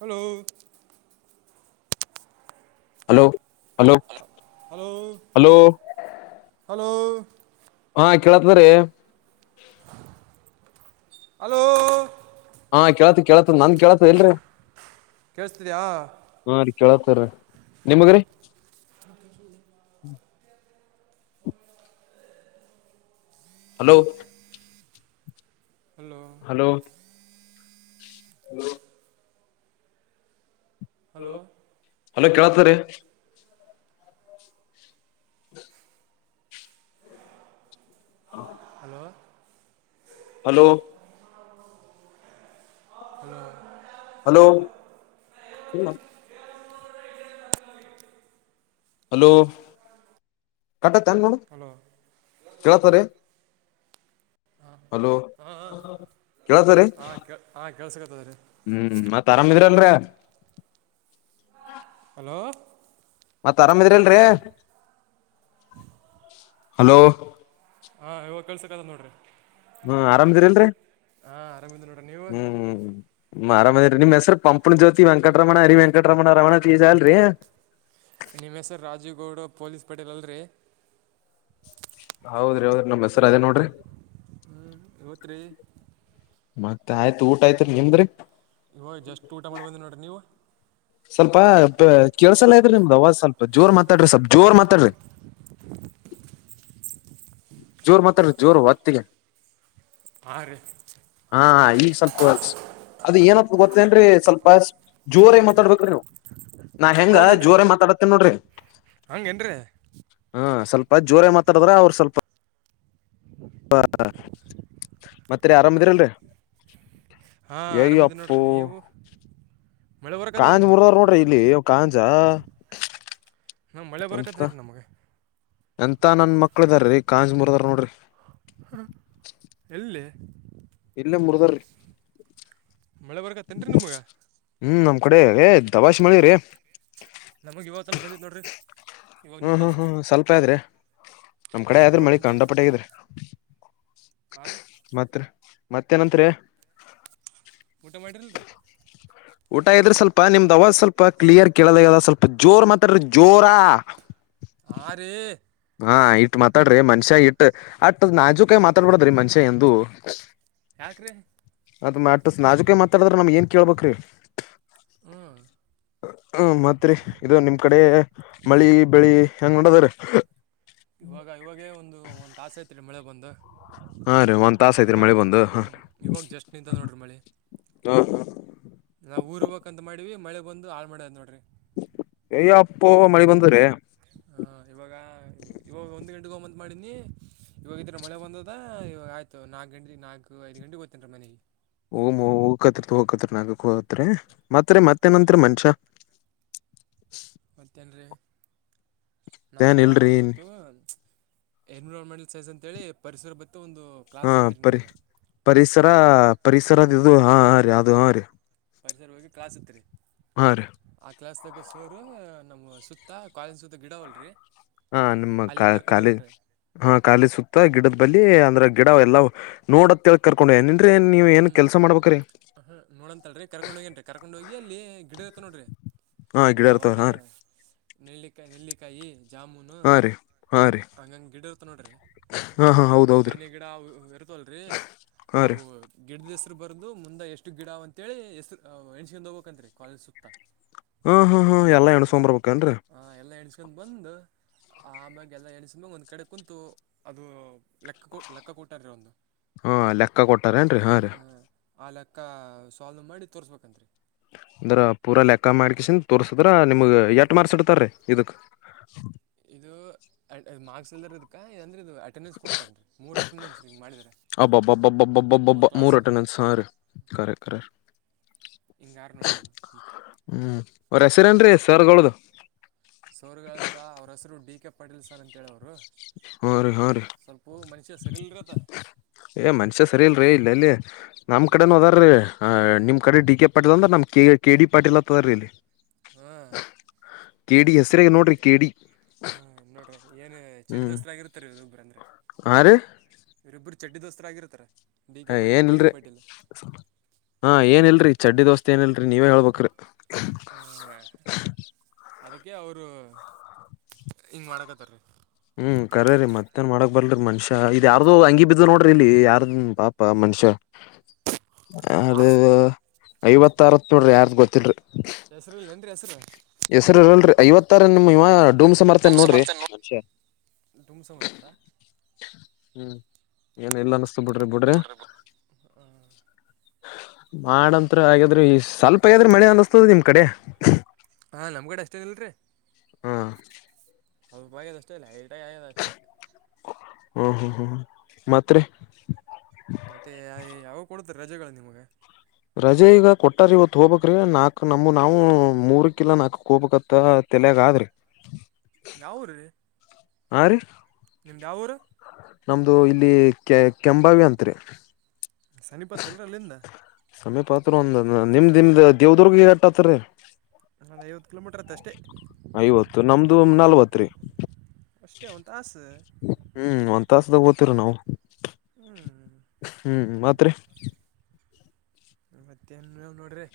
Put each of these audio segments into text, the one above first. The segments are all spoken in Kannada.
Hello hello hello hello hello hello ಹಾ ಕೇಳತದ್ರೀ ಹಲೋ ಹಾ ಕೇಳ್ತ್ ಕೇಳತತ್ ನನ್ ಕೇಳ್ತ ಇಲ್ರರಿ ಕೇೇಳಿಸ್ತಿದಯಾ ಹಾ ರೀ ಕೇಳತ್ತಾರಿ ನಿಮಗರಿೀ hello hello hello hello hello ಕೇಳತಾರೆ ಹ ಹೌ hello hello hello hello hello ಕಟತ್ ಏನು ನೋಡು ಹಲೋ ಕೇಳತ ರೀ ಹಲೋ ಹ ಹ ಕೆಲ್ಸಗತದ ರೀ ಹೂ ಮತ್ ಆರಾಮ್ ಇದಿದ್ರಲ್ರ ಹಲೋ ಮತ್ ಆರಾಮಿದ್ರ ಅಲ್ರಿ ಹಲೋ ಹಾ ಇವಾಗ ಕೆಲ್ಸಕ್ದ ನೋಡ್ರಿ ಹ್ಹೂ ಆರಾಮ್ದಿರಿಲ್ರಿ ಹಾಂ ಆರಾಮಿದ್ದೀನಿ ನೋಡ್ರಿ ನೀವು ಹೂ ಆರಾಮ್ ಅದಿನ್ರಿ ನಿಮ್ ಹೆಸ್ರರು ಪಂಪ್ನ ಜ್ಯೋತಿ ವೆಂಟರಮಣ ಅರಿ ವೆಂಕಟರಮಣ ರಮಣ ತೀಜ ಅಲ್ರರಿ ನಿಮ್ಮ ಹೆಸರು ರಾಜೀವ್ ಗೌಡ ಪೊಲೀಸ್ ಪಟೇಲಲ್ರರಿ ಹೌದ್ರಿ ಹೌದ್ರಿ ನಮ್ಮ ಹೆಸರ ಅದೇ ನೋಡ್ರಿ ಹೊತಿರಿ ಮತ್ತತ್ ಆಯ್ತ್ು ಊಟ ಆಯ್ತ್ರಿ ನಿಮ್ದ್ರಿ ಜಸ್ಟ್ ಊಟ ಮಾಡ್ಬಂದಿ ನೋಡ್ರಿ ನೀವು ಸ್ವಲ್ಪ ಕೆಲ್ಸಲ್ಲ ಇದ್ರಿ ನಿಮ್ದ ಅವಾಜ್ ಸ್ವಲ್ಪ ಜೋರ್ ಮಾತಾಡ್ರಿ ಸ್ವಲ್ ಜೋರ್ ಮಾತಾಡ್ರಿ ಜೋರ್ ಮಾತಾಡ್ರಿ ಜೋರ್ ಹೊತ್ತಿ ಹಾ ರಿ ಹಾ ಈಗ ಸ್ವಲ್ಪ ಅದ ಏನಪ್ಪ ಗೊತ್ತೇನ್ರಿ ಸ್ವಲ್ಪ ಜೋರ ಆಗಿ ಮಾತಾಡ್ಬೇಕು್ರ ನೀವು ನಾ ಹೆಂಗ ಹೌದೇನ್ರಿ ಜೋರ ಮಾತಾಡತೇನ ನೋಡ್ರಿ ಹಂಗೇನ್ರಿ ಹಾ ಸ್ವಲ್ಪ ಜೋರಾಗಿ ಮಾತಾಡ್ರ ಅವರು ಸ್ವಲ್ಪ ಹ ಮತ್ತರಿ ಆರಾಮ ಇದಿರಲ್ರಿ ಹಾ ಆರಾಮಿದ್ದ ನೋಡ್ರಿ ನೀವು ಮಳೆ ಬರಕತ್ತದ್ರಿ ಕಾಂಜ್ ನಮಗೆ ಮುರದವರು ಇವಾಗ ನೋಡ್ರಿ ಇಲ್ಲಿ ಕಾಂಜಾ ನಾವು ಮಳೆ ಬರೋಕತ್ತ ರೀ ನಮಗೆ ಎಂತ ನನ್ ಮಕ್ಳ ಇದ್ದಾರ ರೀ ಕಾಂಜಿುರ್ದರು ನೋಡ್ರಿ ಹ ಎಲ್ಲಿ ಇಲ್ಲ ಮೃಧರ್ೀ ಮಳೆ ಬರ್ಗತ್ತೇನ್ ರೀ ನಿಮ್ಗ ಹ್ಮ್ ನಮ್ಮ್ ಕಡೆ ಏ ದವಾಾಷ್ ಮಾಡಿ ರೀ ನಮಗೆ ಇವತ್ತನೂ ಬಂದಿತ್ತು ನೋಡಿ್ರರಿ ಹ್ಮ್ ಹ್ಮ್ ಹ್ಮ್್ಮ ಸ್ವಲ್ಪ ಆದ್ರೆ ನಮ್ ಕಡೆ ಇವ್- ಆದ್ರೆ ಇವಾಗ ಮಳಿ ನಿಂತದ ರೀ ಕಂಡಪಟ್ಟಗಿದ್ರ ಹಾಂ ರೀ ಮತ್ರ ಮತ್ತೇನತ್ರಿ ಊಟ ಮಾಡಿರಲ್ಲ ರರಿ ಊಟ ಇದ್ರೆ ಸ್ವಲ್ಪ ನಿಮ್ದ್ ಅವಾಜ್ ಸ್ವಲ್ಪ ಕ್ಲಿಯರ್ ಕೇಳದಾಗದ ಸ್ವಲ್ಪ ಜೋರ್ ಮಾತಾಡ್ರೆ ಜೋರಾ ಹಾ ರಿ ಹಾ ಇಟ್ ಮಾತಾಡ್ರಿ ಮನ್ಷ್ಯ ಇಟ್ಟ ಅಟ್ಟ ನಾಜುಕಾಯ ಮಾತಾಡ್ಬಡದ್ರಿ ಮನ್ಷ್ಯ ಎಂದು ಯಾಕ್ರೀ ಅದ್ ಮ ನಾಜುಕ ಮಾತಾಡ್ರ ನಮ್ಗ್ ಏನ್ ಕೇಳ್ಬೇಕಕ್್ರೀ ಹ್ಮ್ ಹ್ಮ ಮತ್ರಿ ಇದು ನಿಮ್ ಕಡೆ ಮಳಿ ಬೆಳಿ ಹೆಂಗ ನೋಡದ್ರ ಇವಾಗ ಇವಾಗೇ ಒಂದು ಒಂದ್ ಆಸೆ ಐತ್ರಿೀ ಮಳೆ ಬಂದು ಹಾ ರೀ ಒಂದ್ ತಾಸ ಐತ್ರಿ ಮಳಿ ಇವಾಗ ಬಂದು ಹ್ಞೂ ಹಾ ಇವಾಗ ಜಸ್ಟ್ ನಿಂತದ ನೋಡ್ರಿ ಮಳೆ ಹಾ ಹಾ ನಾವು ಊರ್ ಹೋಗಕ್ ಅಂತ ಮಾಡೀವಿ ಮಳೆ ಬಂದು ಹಾಳ ಮಾಡದ್ ನೋಡ್ರಿ ಎಯ್ಯ ಅಪ್ಪು ಮಳೆ ಬಂದ್ರೆ ಹಾ ಇವಾಗ ಇವಾಗ ಒಂದ್ ಗಂಟೆಗೆ ಹೋಗಮ್ಮತ್ ಮಾಡಿನಿ ಇವಾಗ ಇದಿದ್ರ ಮಳೆ ಬಂದದಯ್ತ ನಾಕಕ್ ಗಂಟೆಗೆ ನಾಲ್ಕು ಐದು ಗಂಟೆಗೆ ಗೋತ್ತೇನಿೀ ಮನೆಗೆ ಓ ಹಕ ಹೋಗಕತ್ ನಾಗಕ್ ಹತ್ ಮತ್ತ ಹಾಂ ಮತ್ತೆನಂತರ ಮನ್ಷ್ಯ ಮತ್ತೇನ್ೀ ನಮ್ಗ ಏನ್ ಇಲ್ರಿ ಇವತ್ತು ಎನ್ವಿರಾನ್ಮೆಂಟಲ್ ಸೇಸ್ ಅಂತೇಳಿ ಪರಿಸರ ಬತ್ತ ಒಂದು ಕ್ಲಾಸ್ ಹಾ ಇತ್ತು ರೀ ಪರಿ ನಮ್ಗೆ ಪರಿಸರ ಹ್ಞೂ ಪರಿಸರದ ಇದು ಹಾ ರೀ ಅದು ಹಾ ರೀ ಪರಿಸರ ಹೋಗಿ ಕಾಸತ್ರಿ ಆ ಆ ಕ್ಲಾಸ್ ದಾಗ ಸೋರ್ ನಮ್ ಸುತ್ತ ಕಾಲೇಜ್ ಸುತ್ತ ಗಿಡವಲ್ರರಿ ಹಾ ನಿಮ್ಮ ಕ ಕಾಲ ಹಾ ಖಾಲಿ ಸುತ್ತ ಗಿಡದ ಬಳಿ ಅಂದ್ರೆ ಗಿಡ ಎಲ್ಲ ನೋಡತ್ ತಿಳ್ ಕರ್ಕೊಂಡ್ ಏನನ್್ರೀ ನೀವ ಏನ್ ಹ್ಮ್ ಕೆಲಸ ಮಾಡ್ಬೇಕ್ರಿ ಹ ನೋಡ ಅಂತ ಅಲ್ರಿ ಕರ್ೊಂಡ್ ಹೋಗಿೇನ್ರಿ ಕರ್ಕೊಂಡ್ ಹೋಗಿ ಅಲ್ಲಿ ಗಿಡ ನೋಡ್ರಿ ಹಾ ಗಿಡ ಇರ್ತವ ಯಾವಂದ್ರೆ ಹಾ ರೀ ನೆಲ್ಲಿಕಾಯಿ ನೆಲ್ಲಿಕಾಯಿ ಜಾಮುನು ಹಾ ರೀ ಹಾ ರೀ ಹಂಗಂಗ್ ಗಿಡರ್ ತ ನೋಡ್ರ ಹಾ ಹಾ ಹೌದ್ ಹೌದ್ರಿ ಬೇನಿ ಗಿಡ ಇರ್ತವಲ್ರಿ ಹಾ ರೀ ಅವು ಗಿಡದ ಹೆಸ್ರು ಬರದು ಮುಂದೆ ಎಷ್ಟು ಗಿಡ ಅಂತೇಳಿ ಹೆಸ್ರು ಎಣ್ಸ್ಕೊಂಡ್ ಹೋಗ್ಬೇಕಂತತ್ರಿ ಕಾಲೇಜ್ ಸುತ್ತ ಹ್ಮ್ ಹ್ಮ್ ಹ್ಮ್ ಎಲ್ಲ ಹಾ ಎನುಷ್ಕೊಂದು ಬರಬೇಕು ಏನ್ರೀ ಹಾ ಎಲ್ಲ ಎಣಸ್ಕೊಂಡ್ ಬಂದು ಆಮ್ಯಾಗ ಎಲ್ಲ ಎಣಸ್ಮ್ಯಾಗ ಒಂದು ಕಡೆ ಕುೂಂತು ಅದು ಲೆಕ್ಕ ಕೊ ಲೆಕ್ಕ ಕೊಟ್ಟಾರೀ ಒಂದು ಹಾ ಲೆಕ್ಕ ಕೊಟ್ಟಾರ ಏನ್ರಿ ಹಾ ರೀ ಆ ಲೆಕ್ಕ ಸಾಲ್ವ್ ಮಾಡಿ ತೋರ್ರಿಸ್ಬೇಕಂತ ಅಂದ್ರ ಪೂರಾ ಲೆಕ್ಕ ಮಾಡ್ಕಸನ್ ತೋರ್ಸಿದ್ರ ನಿಮಗ ಎಟ್ ಮಾರ್ಸಿಡ್ತಾರೀ ಇದಕ್ ಇದು ಆಡ್ ಮಾರ್ಕ್ಸ್ ಇಲ್ದ ಇದಕಾ ಎದ್ರ ಇದು ಅಟೆಂಡನ್ಸ್ ಕೊಡ್ತಾನ ರೀ ಮೂರು ಅಟೆಂಡೆನ್ಸ್ ಹಿಂಗ ಮಾಡಿದರೆ ಮೂರು ಕ್ಲಾಸ್ ಕರೆಕ್ ಕರೆ ಹಿಂಗ ಯಾರು ನೋಡ್ರ ಹ್ಞೂ ಹ್ಮ್ ಅವ್ರ ಹೆಸರೇನ್ರೀ ಸರ್ಗಳದ ಸರ್ ಗಳ ಹೆಸರ್ ಅವ್ರ ಹೆಸರು ಡಿ ಕೆ ಪಟೀಲ್ ಸರ್ ಅಂತ ಹೇಳವ್ರು ಹರಿ ಹರೀ ಸ್ವಲ್ಪ ಮನುಷ್ಯ ಸರಿಲ್ರತ ಏ ಮನುಷ್ಯ ಸರಿ ಇಲ್ರಿ ಇಲ್ಲ ಎಲ್ಲಿ ನಮ್ ಕಡೆನು ಅದರಿ ಹ ನಿಮ್ ಕಡೆ ಡಿ ಕೆ ಪಾಟೀಲ್ ಅಂದ್ರ ನಮ್ ಕೆ ಕೆ ಡಿ ಪಾಟೀಲ್ ಅಂತ ಅದರಿ ಇಲ್ಲಿ ಹಾಂ ಕೇಡಿ ಹೆಸರೇ ನೋಡ್ರಿ ಕೇಡಿ ಹಾ ನೋಡ್ರಿ ಏನ್ ಚಡ್ಡಿ ದೋಸ್ತ ಆಗಿರ್ತಾರ ಇ ಒಬ್ಬ್ರ ಅಂದ್ರೆ ಹಾ ರೀ ಇವರಿಬ್ಬರು ಚಡ್ಡಿ ದೋಸ್ತರ ಆಗಿರತ್ತಾರ ಡಿ ಕೆ ಪಾಟೀಲ್ ಏನ್ ಕೆ ಡಿ ಇಲ್ರಿ ಪಾಟೀಲ್ ಹಾ ಏನ್ ಇಲ್ರರಿ ಚಡ್ಡಿ ದೋಸ್ತಿ ಏನಿಲ್ರರಿ ನೀವೇ ಹೇಳ್ಬೇಕ್ರಿ ಹ ಅದಕ್ಕೆ ಅವರು ಹಿಂಗ ಮಾಡಕತ್ತಾರೀ. ಹ್ಮ್ ಕರ ರೀ ಮತ್ತೇನ್ ಮಾಡಕ್ ಬರ್ಲ್ರಿ ಮನುಷ್ಯ ಇದ ಯಾರ್ದು ಅಂಗಿ ಬಿದ್ದು ನೋಡ್ರಿ ಇಲ್ಲಿ ಯಾರ್ದನ್ ಪಾಪ ಮನುಷ್ಯ ಹ [unintelligible] ಅದ ಐವತ್ತ ಅರವತ್ ನೋಡ್ರಿ ಯಾರ್ದ ಗೊತ್ತಿಲ್ರಿ. ಹೆಸರಿಲ್ಲ ಏನ ರೀ ಹೆಸರ ಹೆಸರು ಇರಲ ರೀ ಐವತ್ತಾರ ನಿಮ್ ಇವ ಡೂಮ್ ಸಮರ್ಥನ ಧೂಮ್ ನೋಡ್ರಿ ಸಮರ್ಥನೆ ಮನುಷ್ಯ ನೋಡಿ ಡುಮ್ ಸಮರ್ಥ [unintelligible] ಹ್ಮ್ ಏನ್ ಇಲ್ಲ ಅನಸತ ಬಿಡ್ರಿ ಬಿಡ್ರಿ ಮಾಡಂತ್ರ ಅಗೆದ್ರಿ ಈ ಸ್ವಲ್ಪ ಆಗೇದ ಮಳೆ ಅನ್ನಸ್ತದ ನಿಮ್ ಕಡೆ ಹಾಂ ನಮ್ಮ ಕಡೆ ಅಷ್ಟೇ ಇಲ್ ರೀ ಹಾ ಸ್ವಲ್ಪ ಆಗ್ಯದ ಅಷ್ಟೇ ಲೈಟ್ ಆಗಿ ಆಗ್ಯದ ಅಷ್ಟೇ. ಹ್ಮ ಹ್ಮ್ ಹ್ಮ್ ಹ್ಮ ಮತ್ತ್ ರೀ ಮತ್ತೆ ಯಾವಾಗ ಕೊಡತರೀ ರಜೆಗಳು ನಿಮಗ ರಜೆ ಈಗ ಕೊಟ್ಟಾರ ಇವತ್ ಹೋಬಕ್ ರೀ ನಾಕ್ ನಮ ನಾವು ಮೂರಕ ಇಲ್ಲ ನಾಲ್ಕ್ ಹೋಗಬಕತ್ತ ತಲೆಯಾಗ ಆದ್ರರಿ ಯಾವ ಊರೀ ಹಾ ರೀ ನಿಮ್ದ ಯಾವ ಊರು ನಮ್ದು ಇಲ್ಲಿ ಕೆ ಕೆಂಬಾವಿ ಅಂತ. ಸನಿಪತ್ ಎಲ್ರ ಅಲ್ಲಿಂದ ಸಮೀಪಾತ್ರ ಒಂದು ನಿಮ್ದು ನಿಮ್ದು ದೇವದುರ್ಗ ಎಷ್ಟು ಆತ್ತ ರೀ ಒಂದ್ ಐವತ್ತು ಕಿಲೋಮೀಟರ್ ಆತ್ತೆ ಅಷ್ಟೇ. ಐವತ್ತು ನಮ್ದು ನಲ್ವತ್ ರಿ ಅಷ್ಟೇ ಒಂದು ತಾಸು ಹ್ಮ್ ಒಂದ್ ತಾಸ್ದಾಗ ಓದತೇವರಿ ನಾವು ಹ್ಮ್ ಮತ್ತ್ ರೀ ಮತ್ತೆ ನ್ವ ನೋಡ್ರಿ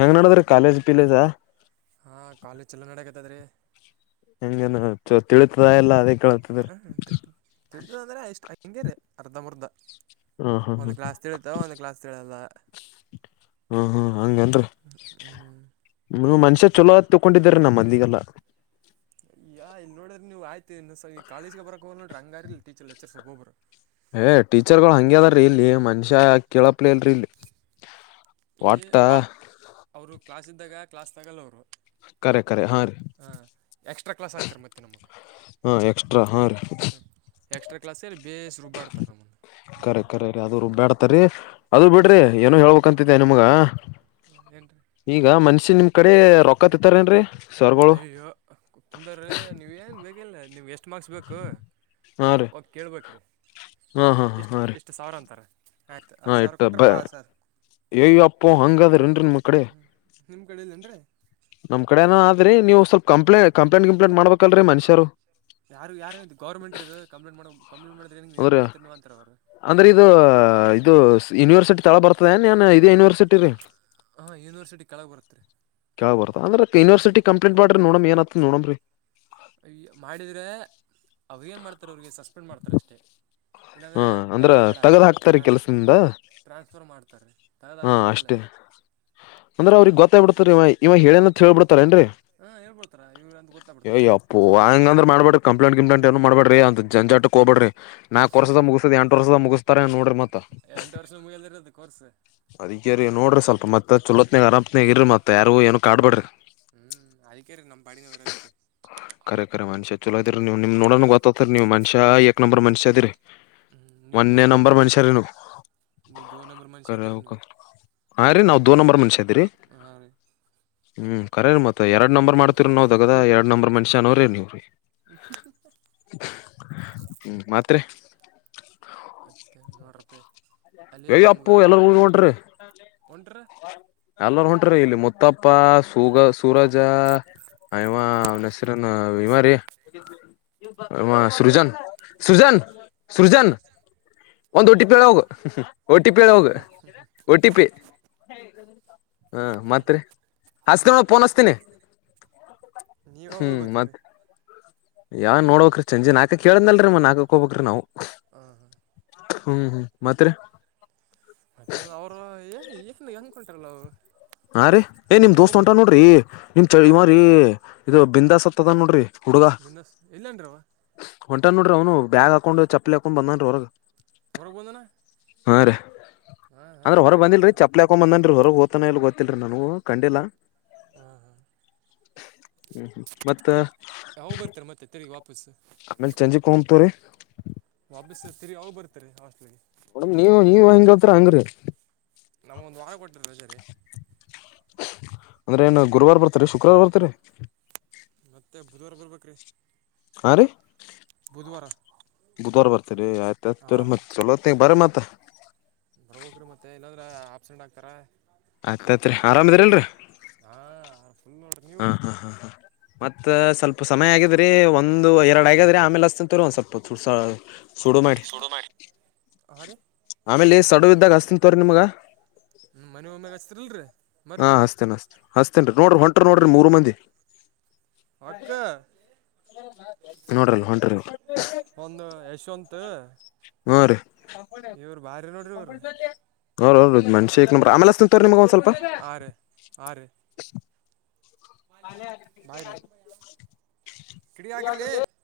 ಹೆಂಗ ನೋಡಿದ್ರೀ ಕಾಲೇಜ್ ಪೀಲೇಜಾ ಹಾಂ ಕಾಲೇಜ್ ಚಲೋ ನಡಗತ್ತದ ರೀ ಹೆಂಗೇನು ಚ ತಿಳಿತದಾ ಎಲ್ಲ ಅದೇ ಕೇಳ ಹಾಂ ತಿಳಿತದಂದ್ರೆ ಎಷ್ಟು ಹಿಂಗೆ ರೀ ಅರ್ಧ ಮುರ್ಧ ಹ್ಮ್ ಹ್ಮ್ ಒಂದ್ ಹ್ಮ್ ಕ್ಲಾಸ್ ತಿಳಿತ ಒಂದು ಕ್ಲಾಸ್ ತಿಳಲ್ಲ. ಹ್ಮ್ ಹ್ಮ್ ಹಂಗನರಿ ಹ್ಮ್ ್ಮ ಮನುಷ ಚಛಲೋ ತೊಕೊಂಡಿದಿದ್ದಾರೆ ನಮ್ಮ್ ಅಲ್ಲಿಗೆಲ್ಲ ಯ ಇಲ್ ನೋಡ್ರ ನೀವ್ಯ್ತ ಇ ಕಾಲೇಜ್ಗೆ ಬರಕ್ ಹೋಗ್ ನೋಡ್ರ ಹಂಗಾರಾರಿಿಲ್ಲ ಟೀಚರ್ ಲೆಕ್ರ್ ಒಬರು ಏ ಟೀಚರ್ ಗಳು ಹಂಗಗೆ ಅದಾರ್ರೀ ಇಲ್ಲಿ ಮನುಷ್ಯ ಕೇಳಪ್ಲಿ ಅಲ್ರರಿ ಇಲ್ಲಿ ಇಲ್ಲಿ ಒಟ್ಟ ಅವರು ಅವರು ಕ್ಲಾಸ್ ಇದ್ದಾಗ ಕ್ಲಾಸ್ ತಗಲ್ಲ ಅವರು ಕರೆಕ್ ಕರೆ ಹಾಂ ರೀ ಹಾಂ ಎಕ್ಸ್ಟ್ರಾ ಕ್ಲಾಸ್ ಹಾಕ್ತಾರೆ ಮತ್ತೆ ನಮಗೆ ಹಾಂ ಎಕ್ಸ್ಟ್ರಾ ಹಾಂ ರೀ ಎಕ್ಸ್ಟ್ರಾ ಕ್ಲಸ್ಲ್ಲಿ ಬೇಸ್ ರುಬ್ಬಾಡ್ತಾರೆ ನಮ್ಮನ್ನು ಕರರಿ ಅದು ರುಬ್ ಬ್ಯಾಡತರಿೀ ಅದ ಬಿಡ್ರಿ ಏನು ಹೇಳ್ಬಕ್ಂತಿದ್ದ ನಿಮ್ಗ ಏನು ರೀ ಈಗ ಮನ್ಷ್ಯ ನಿಮ್ ಕಡೆ ರೊಕ್ಕ ತಿಂತಾರೆ ಏನ್ರರಿ ಅಯ್ಯೋ ತಂದಾರೀ ನೀವು ಏನು ಬೇಕಿಲ್ಲ ನಿಮ್ಗೆ ಎಷ್ಟು ಮಾರ್ಕ್ಸ್ ಬೇಕು ಹಾ ರೀ ಕೇಳ್ಬೇಕ್ರೀ ಹಾ ಹಾ ಹಾ ಇಷ್ಟು ಹಾ ರೀ ಇಷ್ಟು ಸಾವಿರ ಅಂತಾರೆ ಆಯ್ತು ಆ ಹಾ ಸಾವಿರ ಕೊಟ್ರೆ ಇಟ್ಟುಬ್ಬ ಪಾಸ್ ಸರ್ ಅಯ್ಯ ಅಪ್ಪೋ ಹಂಗದ್ರ ಏನ್ರಿನ್ಮ್ಮ ಕಡೆ ನಿಮ್ ಕಡಲ್ಲೇನ್ರರಿ ನಮ್ ಕಡೆಏನ ಅ ಆದ್ರೀ ನೀವು ಸ್ವಲ್ ಕಂಪ್ಲೇಟ್ ಕಂಪ್ಲಂಟ್ ಕಂಪ್ಲೇಂಟ್ ಮಾಡಬೇಕಲ್ರೀ ಮನುಷ್ಯರು ಯಾರು ಯಾರ ಗೌರ್ಮಂಟ್ ಇ ಕಂಪ್ನಟ್ ಮಾಡ ಕಂಪ್ಲೇಟ್ ಮಾಡಿದಿ ಏನ್ ಅಂದ್ರೆ ಮಾಡತತಿರ್ ನೀ ಅಂತಾರ ಅವರು ಅಂದ್ರೆ ಇದು ಇದು ಯೂನಿವರ್ಸಿಟಿ ತಳ ಬರ್ತದೆ ನೀನ್ ಇದೇ ಯೂನಿವರ್ಸಿಟಿ ರೀ ಹಾಂ ಯುನಿಯುಸಿಟಿ ಕೆಳಗೆ ಬರುತ್ತೀ ಯಾವ ಬರ್ತ ಅಂದ್ರೆ ಯನಿವರ್ಸಟಿ ಕಪ್ಲೇಟ್ ಮಾಡ್ರಿ ನೋಡ ಏನತ ನೋಡಮ್ರೀ ಮಾಡಿದ್ರೆ ಅವಾಗ ಏನು ಮಾಡ್ತಾರೆ ಅವ್ರಿಗೆ ಸಸ್ಪೆಂಡ್ ಮಾಡ್ತಾರೆ ಅಷ್ಟೆ ಹಾ ಏನಂದರೆ ಅಂದ್ರ ಬ್ಯಾರಿ ಕಡೆ ತಗದ್ ಹಾಕ್ತಾರೆ ಹಾಕ್ತಾರೀ ಟ್ರಾನ್ಸ್ಫ ಕೆಲ್ಸದಿಂದ ಟ್ರಾನ್ಸ್ಫರ್ ಮಾಡ್ತಾರೆೀ ಹಾ ತರದಾಗಕ್ಕೆ ಬರಲ ಅಷ್ಟೇ ಅಂದ್ರ ಅವ್ರಿಗೆ ಗೊತ್ತಾಗ ಬಿಡ್ತಾರ ಇವ ಇವಾಗ ಹೇಳೇನ ಹೇಳ್ಬಿಡ್ತಾರ ಏನ್ರರಿ ಹಾಂ ಹೇಳ್ಬಿಡ್ತಾರೆ ಇವ್ರು ಅಂತ ಗೊತ್ತಾಗ್ಬಿಡ್ತು ರೀ ಅಯಯ್ಯಪ್ಪ ಪ ಹಂಗ್ರ ಮಾಡ್ಬಡ ಕಂಪ್ೇಂಟ್ ಕಂಪ್ೇಂ ಏನು ಮಾಡಬಡ್ರಿ ಅಂತ ಜಾಕ್ಕೆ ಹೋಗಬೇ್ರಿ ನಾಕಕ್ು ವರ್ದ ಮುಗಿಸತ ಎಂಟು ವರ್ಷದ ಮುಗಿಸ್ತಾರ ನೋಡ್ರಿ ಮತ್ತ ಮುದ ಇರೋದು ಕರ್ಸು ಅದಗ್ಯರಿ ನೋಡ್ರಿ ಸ್ವಲ್ ಮತ್ತತ್ ಚಲೋತ್ನಾಗ ಅರಾತ್ನಾಗಗ ಇರಿ ಮತ್ ಯಾರು ಏನಕ್ ಕಾಡ್ಬೇ್ರಿ ಹ್ಮ್ ಅದಕ್ಕೆೇ ರೀ ನಮ್ಮ್ ಪಾಿನ ಹೊರಗತೆ ಕರೆ ಖ ಮನುಷ್ಯ ಚಲ ಇದೀರಿ ನೀವು ನಿಮ್ ನೋಡಣ ನಿಮ್ಮ ಗೊತ್ತತರಿ ನೀವು ಮನುಷ್ಯಏಕ್ ನಂಬರ್ ಮನ್ಷ್ಯ ಅದಿರಿ ಹ್ಞೂ ನೀವು ದೋ ಮೊನ್ನೆ ನಂಬರ್ ಮನುಷ್ಯ ಇದ್ದೀರಿ ಮನುಷ್ಯರೇನು ನೀವು ನಂಬರ್ ಮನುಷ್ಯ ಇದ್ದೀರಿ ಕಕ ನೀವು ಹಾ ರೀ ನಾವವು ದೋರ್ ನಂಬರ್ ಮನ್ಷ್ಯ ಇದರಿ ಹಾಂ ರೀ ಹ್ಮ್ ರೇೀ ಮತ್ತೆ ಎರಡು ನಂಬರ್ ಮಾಡ್ತಿರಿ ನಾವು ದಗದ ಎರಡು ನಂಬರ್ ಮನ್ಷ್ಯ ಅನೋ್ರೀ ನೀವ್ರೀ ಹ್ಮ ಮಾತ್ರೆ ಮತ್ತೆ ನೋಡ್ರಪೀ ಅಲ್ಲ ಅಯ್ಯಪ್ಪೋ ನಮ್ಗೆ ಎಲ್ಲರೂ ಹೊಂಟ್ರ ಎಲ್ಲರು ಹೊಂಟ್ರ ಇಲ್ಲಿ ಮುತ್ತಪ್ಪ ಸೂಗ ಸೂರಜ ಆಯವಾ ಅವ ನ ಹೆಸರನ್ ವಿಮ ರೀ ಹ ಸೃಜನ್ ಸೃಜನ್ ಸೃಜನ್ ಒಂದ್ ಒಟ್ಟಿ ಪೇಳ ಹೋಗ ಓಟಿ ಪಿ ಅ ಹೋಗ ಓಟಿ ಪಿ ಹ್ಮ ಮತ್ರಿ ಹಸ್ಕ್ರಲ್ ಪೋನ್ಸ್ತೀನಿ ನೀವ್ ಯಾವಾಗ ಹ್ಮ್ ಗೊತ್ತೀರಿ ಮತ್ ಯಾವ್ ನೋಡೋಕ್ರೀ ಚಜಿ ನಾಕಕ್ ಕೇಳಂದ ಅಲ್ರೀ ಮನ್ ನಾಕಕ್ ಹೋಗಬಬೇಕ್ರಿ ನಾವು. ಹಾ ಹಾ ಹ್ಮ್ -ಮತ್ತೆ ಮತ್ತೆ ಅವ್ರು ಈಕಿಂದ ಹೆಂಗ್ಕಂಟಾರಲ್ಲ ಅವ್ರು ಹಾ- ರೀ- ಏ- ನಿಮ್ ದೋಸ್ತ್ ಉಂಟ ನೋಡ್ರಿ ನಿಮ್ ಚಳಿ ಯಾರು ಇವ್ರರಿ ಇದು ಬಿಂದಾಸ್ ನೋಡ್ರಿ ಬಿನಸ್ [unintelligible] ಇಲ್ಲೇನ್ರವ ಹೊಂಟಾ ನೋಡ್ರಿ ಅವನು ಬಾಗ್ಯಾ ಹಾಕೊಂಡ್ ಚಪ್ಪಲಿ ಹಾಕೊಂಡ್ ಬನ ಹೊರಗ್ ಹೊರಬಂದನಾ ಹಾ- ರೀ ಅಂದ್ರೆ ಹೊರಗ್ ಅವ್ನು ಬಂದಿಲ್ಲೀ ಹೊಂಟಾನ ಚಪ್ಪಲಿ ಹಾಕೊಂಡ್ ಬಂದನ್ರಿ ಹೊರಗ್ ಓತ್ತಾನ ಇಲ್ ಗೊತ್ತ [unintelligible] ನಾ ಕಂಡಿಲ್ಲಾ ಹಾ ಮತ್ತ -ಅ ಯಾವವು ಬರ್ತಾರೆ ಮತ್ತೆ ತಿರಿಗೆ ವಾಪಸ್ಸು. ಮೇ ಚಂಜಿ ಕಮ್ ತು ರರಿ [unintelligible] ವಾಪಸ್ಸ [unintelligible] ತಿರಿಯ ಅವಾಗ ಬರ್ತಾರೆ [unintelligible] ಹಾಸ್ಟ್ಲಿಗೆ ಮಡಮ್ [unintelligible] ನೀವ್ ನೀವ್ ಹಂಗ ಹತ್ರರಿ ಹಂಗ್ರೀ ನಮಗೊಂದು ವಾರ ಕೊಟ್ಟರ ರಜರಿ. ಅಂದ್ರೆ ಏನು ಗುರುವಾರ ಬರ್ತೀರಿ ಶುಕ್ರವಾರ ಬರ್ತೀರಿ ಮತ್ತೆ ಬುಧವರ್ ಬರ್ಬೇಕು -ರೀ ಹಾ -ರೀ- ಬುಧವಾರ ಬರ್ತೀರಿ ಆಯ್ತ ಆಯ್ತವರಿ ಹಾಂ ಮತ್ ಚಲೋತ್. [unintelligible] ಬರ ಮತಾ ಬ್ರಬಕರು ಮತ್ತೆ ಏನಂದ್ರೆ ಆಬ್ಸೆಂಟ್ ಆಗ್ತಾರೆ. ಆಯಗ್ತತ್ರಿ ಆರಾಮದ್ರಲ್ರಿ ಹಾಂ ಫುಲ್ ನೋಡ್ರಿ ನೀವು ಹಾ- ಹಾ -ಹಾ -ಹಾ ಮತ್ತ ಸ್ವಲ್ಪ ಸಮಯ ಆಗಿದ್ರಿ ಒಂದು ಎರಡು ಆಗಾದ್ರೆ ಆಮೇಲೆ ಹಸತ ತರುವ ಸ್ವಲ್ಪಸ. ಸೋ [unintelligible] ಮ ಹ ರ ಆಮೇಲೆ ಸಡಡು ಇದ್ದಾಗ ಅಸ್ತಿಂತವ ರರಿ ನಿಮ್ಗ. ಹ್ಮ್- ಮನೆ ಒಮ್ಮ್ಯಾಗ ಹಚ್ತರಿಲ್ರರಿ ಹಾ -ಹಸ್ತೇನ್ ಅಸ್ತೆ ಹಸ್ತೇನ್ರಿ ನೋಡ್ರಿ ಹೊಂಟರಿ ನೋಡ್ರಿ ಮೂರ್ ಮಂದಿ. ಅಕ್ಕ ನೋಡ್ರಲ್ ಹೊಂಟ್ರಿ. [unintelligible] ಒಂದು ಯಶವಂತ. ಹ್ಮ -ರೀ ಇವ್ರು ಭಾರಿ ನೋಡ್ರಿ ಹ ಇವ್ರು [unintelligible] ಮನುಷಿ ಕ್ ನಂಬರ್ ಆಮೇಲೆ ತಿಂತರಿ ನಿಮ್ಗ ಒಂದ್ ಸ್ವಲ್ಪ ಆರು [unintelligible] [inaudible] ಬ ಕಡ ಆಕ್ರಲಿ [unintelligible]